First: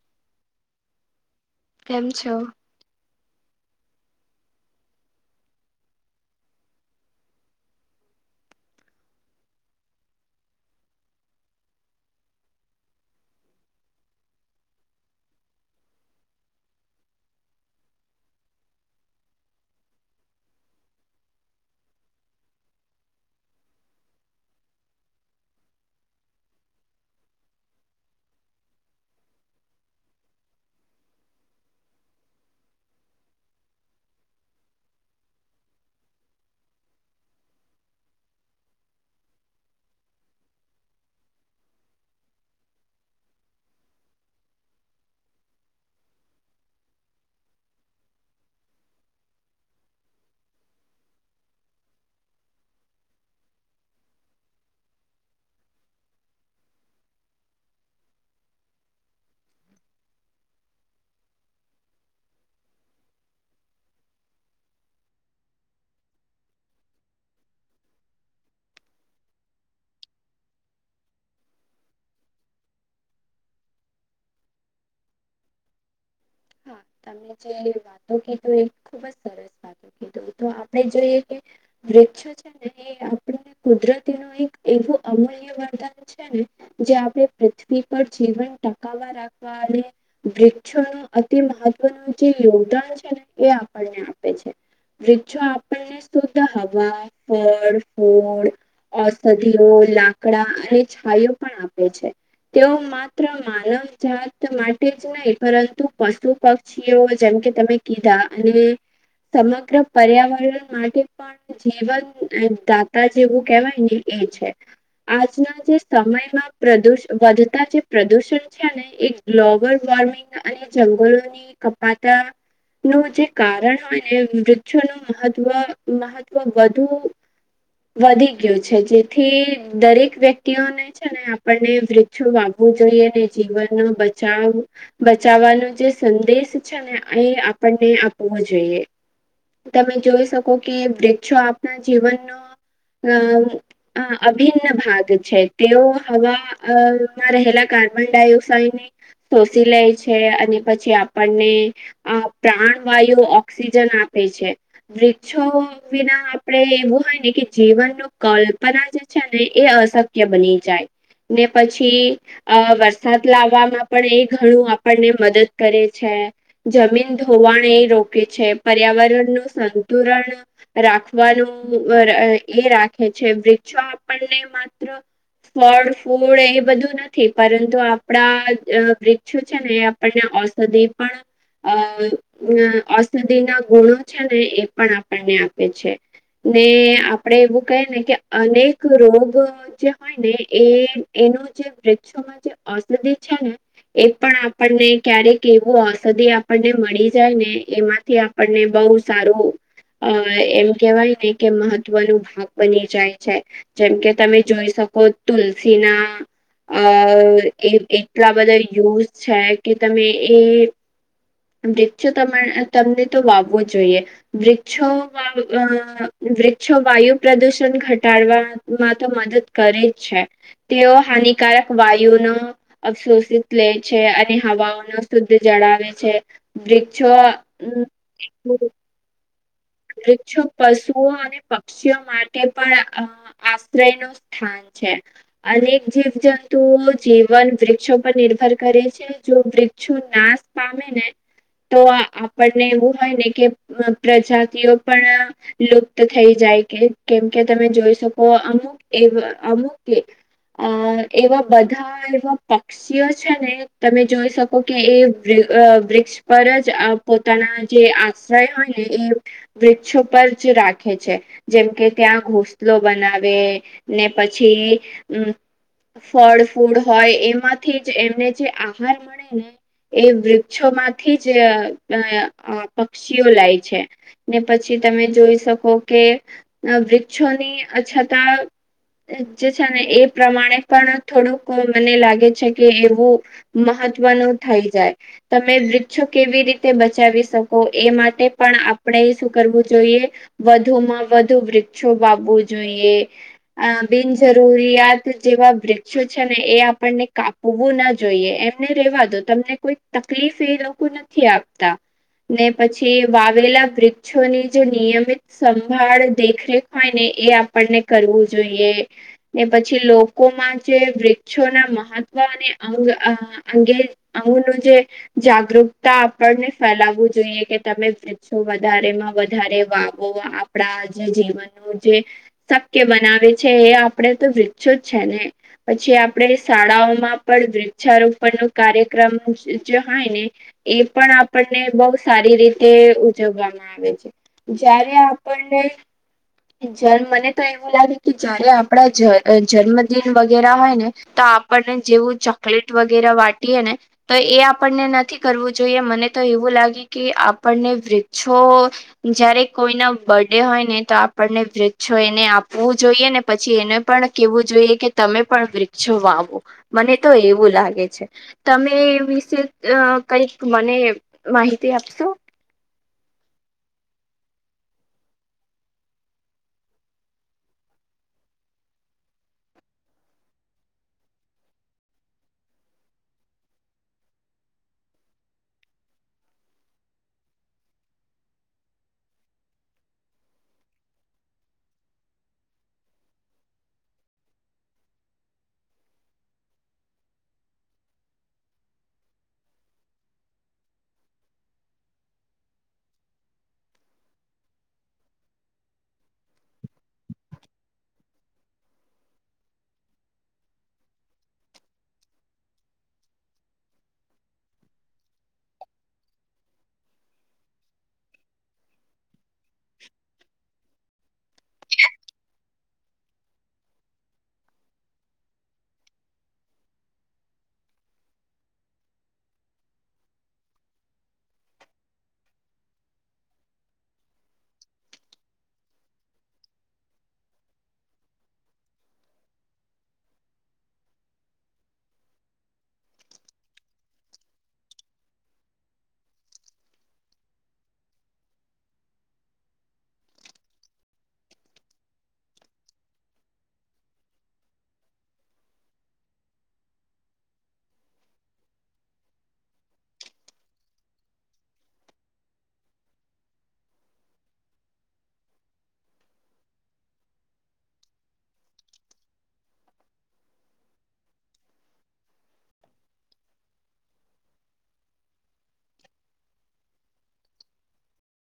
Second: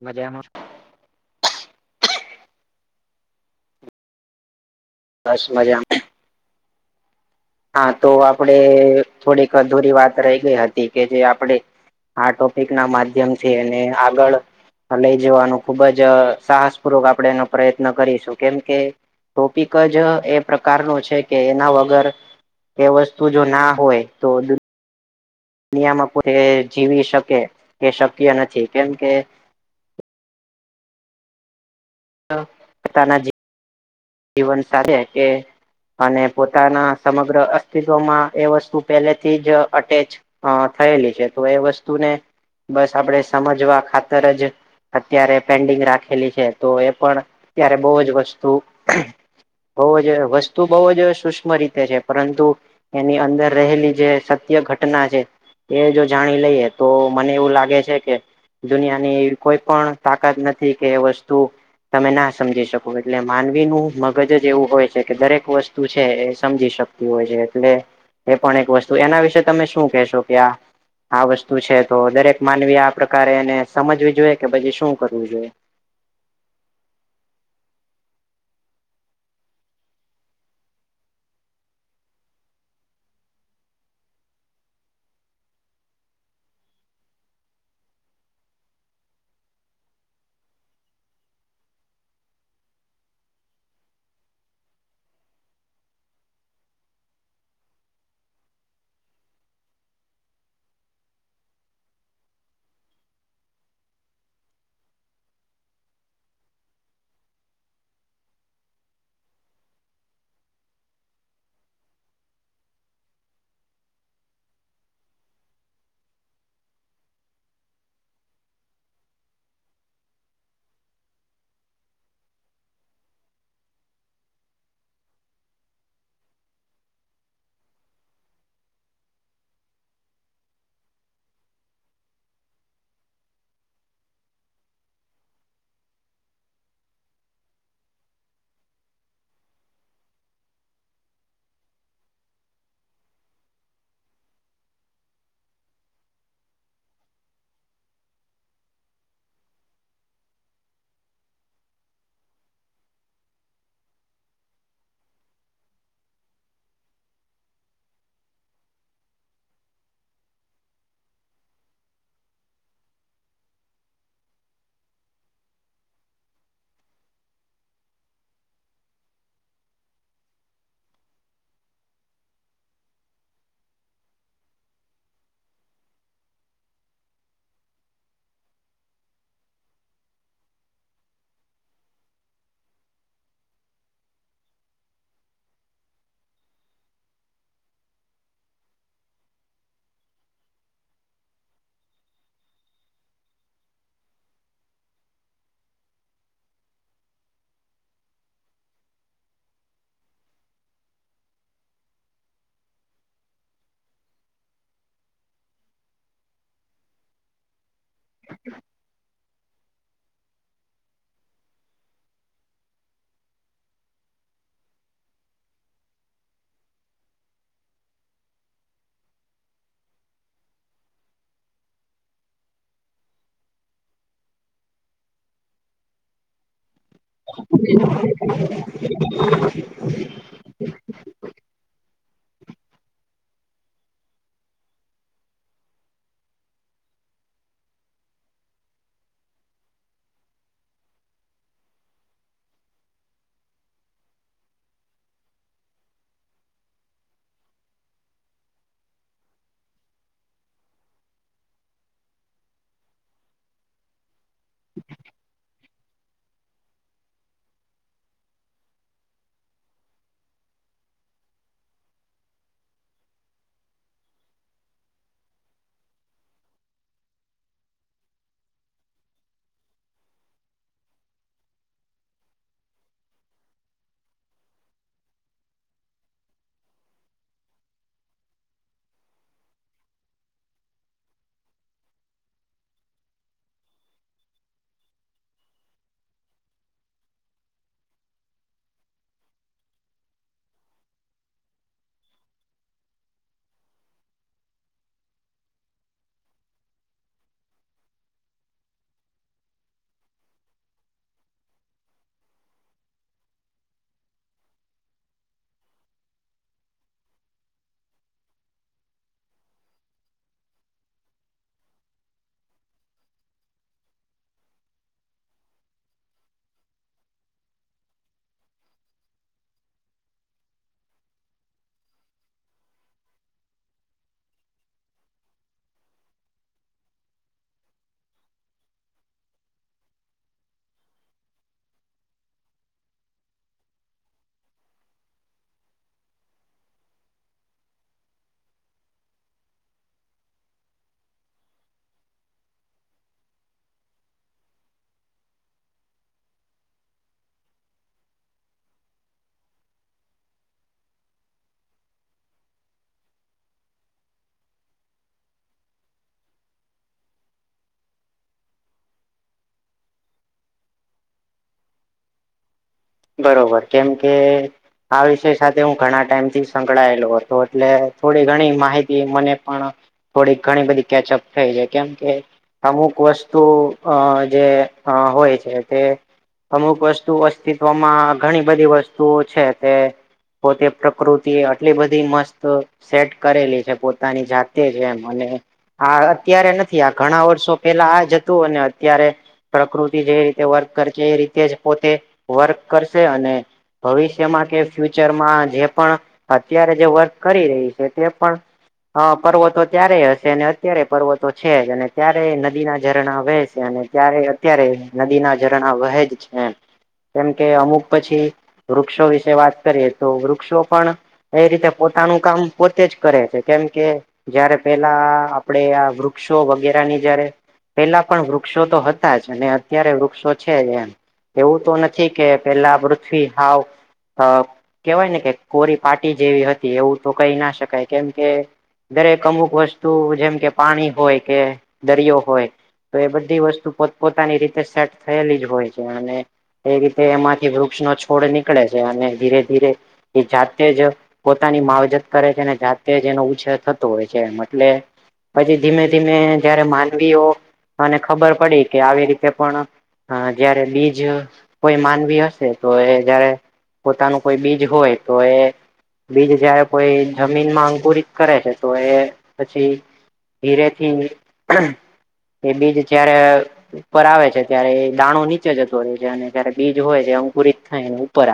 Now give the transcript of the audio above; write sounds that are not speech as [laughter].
મજામાં. કેમ છો? બસ, મજા મં. હા, તો આપડે થોડીક અધૂરી વાત રહી ગઈ હતી કે, જે આપડે. આ ટોપિક ના માધ્યમથી એને આગળ લઈ જવાનું ખુબ જ અ સાહસપૂર્વક આપડણે એનો પ્રયત્ન કરીશું કેમ કે ટોપિક જ એ પ્રકાર નો છે કે, એના વગર એ વસ્તુ જો ના હોય તો દુનિયામાં પ એ જીવી શકે, એ શક્ય નથી. કેમ કે અ તાના જી જીવન સાઆરે એ કે અને પોતાના સમગ્ર અસ્તિત્વમાં એ વસ્તુ પહેલેથી જ અટેચ અ થયેલી છે. તો એ વસ્તુને બસ આપણેે સમજવા ખાતર જ અત્યારે પેન્ડિંગ રાખેલી છે, તો એ પણ ત્યારે બોવ જ વસ્તુ બોવ જ વસ્તુ બોવ જ સ સુસ્મ રીતે છે, પરંતુ એની અંદર રહેલી જે સત્ય ઘટના છે. એ જો જાણી લઈએ, તો મને એવું લાગે છે કે દુનિયાની કોઈ પણ તાકાત નથી, કે વસ્તુ તમે ના સમજી શકો એટલે માન ક્તિનું મગજ જ એવું હોય છે, કે દરેક વસ્તુ છે એ સમજી શકતી હોય છે એટલે એ પણ એક વસ્તુ એના વિશે તમે શું કહેશો, કે આ આ વસ્તુ છે. તો દરેક માનવી આ પ્રકારે એને સમજવી જોઈએ, કે પછી શું કરવું જોઈએ? હા તમે જે વાતો કીધું, એ ખુબ જ સરસ વાતો કીધું. તો આપડણે જોઈએ કે [unintelligible] છે ને, એ આપડે કુદરતી નું એક એવું અમૂલ્ય વરદાન છેને જે આપડણે પૃથ્વી પર જીવન ટકાવવા રા વાલે વૃક્ષોનું અત્ તે મહત્વનું જે યોગદાન છે ને, એ આપણને આપે છે. વૃક્ષો આપન્ને શુદ્ધ હવા, ફળ, ફોળ ઔષધિઓ, લાકડા અને છાયો પણ આપે છે. તેઓ માત્ર માનવ જાત માટે જ નઈ, પરંતુ પશુ, પક્ષીઓ. જેમ કે, તમે કીધા અને સમગ્ર પર્યાવરણ માટે પણ. જીવન [unintelligible] દાતા જેવું કેહવાય ને એ છે. આજના જે સમયમાં પ્રદુષ વધતા જે પ્રદુષણ છે ને એ ગ્લોબલ-વોર્મિંગ. [unintelligible] અને જંગલોની કપાતા. નું જે કારણ હોય ને વૃક્ષોનું મહત્વ, મહત્વ વધુ. વધી ગ્યો છે. જેથી દરેક વ્યક્તિઓને છે ને આપણને. વૃક્ષો વાવું જોઈએ ને. જીવનનો બચાવ બચાવવાનું. જે સંદેશ છે ને, એ આપણને આપવો જોઈએ. તમે જોઈ શકો કે, વૃક્ષો આપણા જીવનનો. અ અભિન્ન ભાગ છે, તેઓ હવા. અ માં રહેલા, કાર્બન ડાયોક્સાઇડને શોષી લે છે અને. પછી આપણને આ પ્રાણવાયુ ઓક્સિજન આપે છે. વૃક્ષો વિના આપણેે એવું હોય ને કે જીવનનું. કલ્પના જે છે ને, એ અશક્ય બની જાય. ને પછી અ વરસાદ લાવવામાં પણ, એ ઘણું આપણને મદદ કરે છે. જમીન ધોવાણ એ રોકે છે. પર્યાવરણનું સંતુલન. રાખવાનું એ રાખે છે. વૃક્ષો આપણને માત્ર. ફળ, ફૂડ, એ બધું નથી પરંતુ આપણા વૃક્ષો છે. ને એ આપણને કદી પણ. અ ઔષધિના ગુણો છે ને, એ પણ આપણને આપે છે. ને આપડે એવું કહે ને કે અનેક રોગ જે હોય ને એ એનું જે વૃક્ષોમાં જે ઔષધિ છે ને. એ પણ આપણને ક્યારેક. એવું ઔષધિ આપણે મળી જાયને, એમાંથી આપણને બહુ સારું. અ એમ કેહેવાય ને કે મહત્વનો ભાગ બની જાય છે. જેમ કે તમે જોઈ શકો તુલસીના. અ એ એટલા બધા યુઝ છે, કે તમે એ. [unintelligible] તમને તો વાવવો જોઈએ વૃક્ષો વાવવા, વૃક્ષો વાયુ પ્રદુષણ ઘટાડવા માં તો મદદ છે. તેઓ હાનિકારક વાયુનો અફસોષિત લે છે. અને હવાઓનો. શુદ્ધ જડાવે છે. વૃક્ષો. [inaudible] વૃક્ષો પશુઓ અને પક્ષીઓ માટે પણ અ. આશ્રયનું સ્થાન છે. અનેક જીવજંતુઓ જીવન વૃક્ષો પર નિર્ભર કરે છે. જો વૃક્ષો નાશ પામે ને તો આપણને એવું હોય ને, કે પ્રજાતિઓ પણ. લુપ્ત થઈ જાય કે કેમ કે તમે જોઈ શકો અમુક એ અમુક. અ એવા બધા એવા પક્ષીઓ છે ને. તમે જોઈ શકો કે એ અ વૃક્ષ. પર જ આ પોતાના જે આશ્રય હોય ને એ. વૃક્ષો પર જ રાખે છે. જેમ કે ત્યાં ઘોસલો બનાવે, ને પછી. ફળ, ફૂડ, હોય એમાંથી જ એમને જે આહાર મળે ને. એ વૃક્ષોમાંથી જ અ અ પક્ષીઓ લાય છે. ને પછી તમે જોઈ શકો કે વૃક્ષોની અ છતાં જે છે ને એ પ્રમાણે પણ થોડુંક મને લાગે છે કે એવું મહત્વનું થઈ જાય તમે વૃક્ષો કેવી રીતે બચાવી શકો એ માટે પણ આપ પણે શું કરવું જોઈએ વધુમાં વધુ વૃક્ષો વાવું જોઈએ. અ બિનજરૂરિયાત જેવા વૃક્ષો છે ને એ આપણને કાપ વું ના જોઈએ એમને રેવા દો તમને કોઈ તકલીફ એ લોકો નથી આપતા ને પછી વાવેલા વૃક્ષોની જે નિયમિત સંભાળ દેખરેખ હોયને એ આપણને કરવું જોઈએ. ને પછી લોકોમાં જે વૃક્ષોના મહત્વ અને અંગ અ અંગે આવું ન જે જાગૃકતા આપણને ફેલાવવું જોઈએ કે તમે વૃક્ષો વધ વધારેમાં વધારે વાવો આપણા જે જીવનનું જે શક્ય બનાવે છે એ આપણેે તો વૃક્ષો જ છે ને પછી આપણે શાળાઓમાં પણ વૃક્ષારોપણ નું કાર્યક્રમ ઉજ હાય ને એ પણ આપણને બહુ સારી રીતે જોવામાં આવે છે જયારે આપને જ મને તો એવું લાગે કે જયારે આપણા જ જન્મદિન વગેરે હોય ને તો આપણને જેવું ચોકલેટ વગેરે વાટીએ ને તો એ આપણને નથી કરવું જોઈએ મને તો એવું લાગે કે આપણને વૃક્ષો જયારે કોઈના બર્ડે હોય ને તો આપણને વૃક્ષો એને આપવું જોઈએ ને પછી એને પણ કેવું જોઈએ કે તમે પણ વૃક્ષો વાવો મને તો એવું લાગે છે. તમે એ વિશે અ કંઈક મને માહિતી આપશો બરોબર કેમ કે આ વિષય સાથે હું ઘણા ટાઈમથી સંકળાયેલો હતો એટલે થોડી ઘણી માહિતી મને પણ થોડીક ઘણી બધી કેચઅપ થઈ છે કેમ કે અમુક વસ્તુ અ જે અ હોય છે તે અમુક વસ્તુ અસ્તિત્વમાં ઘણી બધી વસ્તુઓ છે તે પોતે પ્રકૃતિ આટલી બધી મસ્ત સેટ કરેલી છે પોતાની જાતે જ એમ અને આ અત્યારે નથી આ ઘણા વર્ષો પેલા આ જ હતું અને અત્યારે પ્રકૃતિ જે રીતે વર્ક કરશે એ રીતે જ પોતે વર્ક કરશે અને ભવિષ્યમાં કે ફ્યુચરમાં જે પણ અત્યારે જે વર્ક કરી રહી છે તે પણ હા પર્વતો ત્યારે હશે અને અત્યારે પર્વતો છે જ અને ત્યારે નદીના ઝરણા વહેશે અને ત્યારે અત્યારે નદી ના ઝરણા વહે જ છે કેમ કે અમુક પછી વૃક્ષો વિશે વાત કરીએ તો વૃક્ષો પણ એ રીતે પોતાનું કામ પોતે છે કેમ કે જયારે પેલા આપડે આ વૃક્ષો વગેરા ની જયારે પેલા પણ વૃક્ષો તો હતા જ અને ત્યારે વૃક્ષો છે જ એમ એવું તો નથી કે પેલા પૃથ્વી હાવ અ કેવાય ને કે કોરી માટી જેવી હતી એવું તો કહી ના શકાય કેમ કે દરેક અમુક વસ્તુ જેમ કે પાણી હોય કે દરિયો હોય તો એ બધી વસ્તુ પોતપોતાની રીતે સેટ થયેલી જ હોય છે અને એ રીતે એમાંથી વૃક્ષનો છોડ નીકળે છે અને ધીરે ધીરે એ જાતે જ પોતાની માવજત કરે છે ને જાતે જ એનો ઉછર થતો હોય છે એમ એટલે પછી ધીમે ધીમે જયારે માનવીઓ અને ખબર પડી કે આવી રીતે પણ હા જયારે બીજુ કોઈ માનવી હશે તો એ જયારે પોતાનું કોઈ બીજ હોય તો એ બીજ જયારે કોઈ જમીનમાં અંકુરિત કરે છે તો એ પછી ધીરેથી એ બીજ જયારે ઉપર આવે છે ત્યારે એ દાણો નીચે જતો રહે છે અને જયારે બીજ હોય જે અંકુરિત થાય ને ઉપર આવે.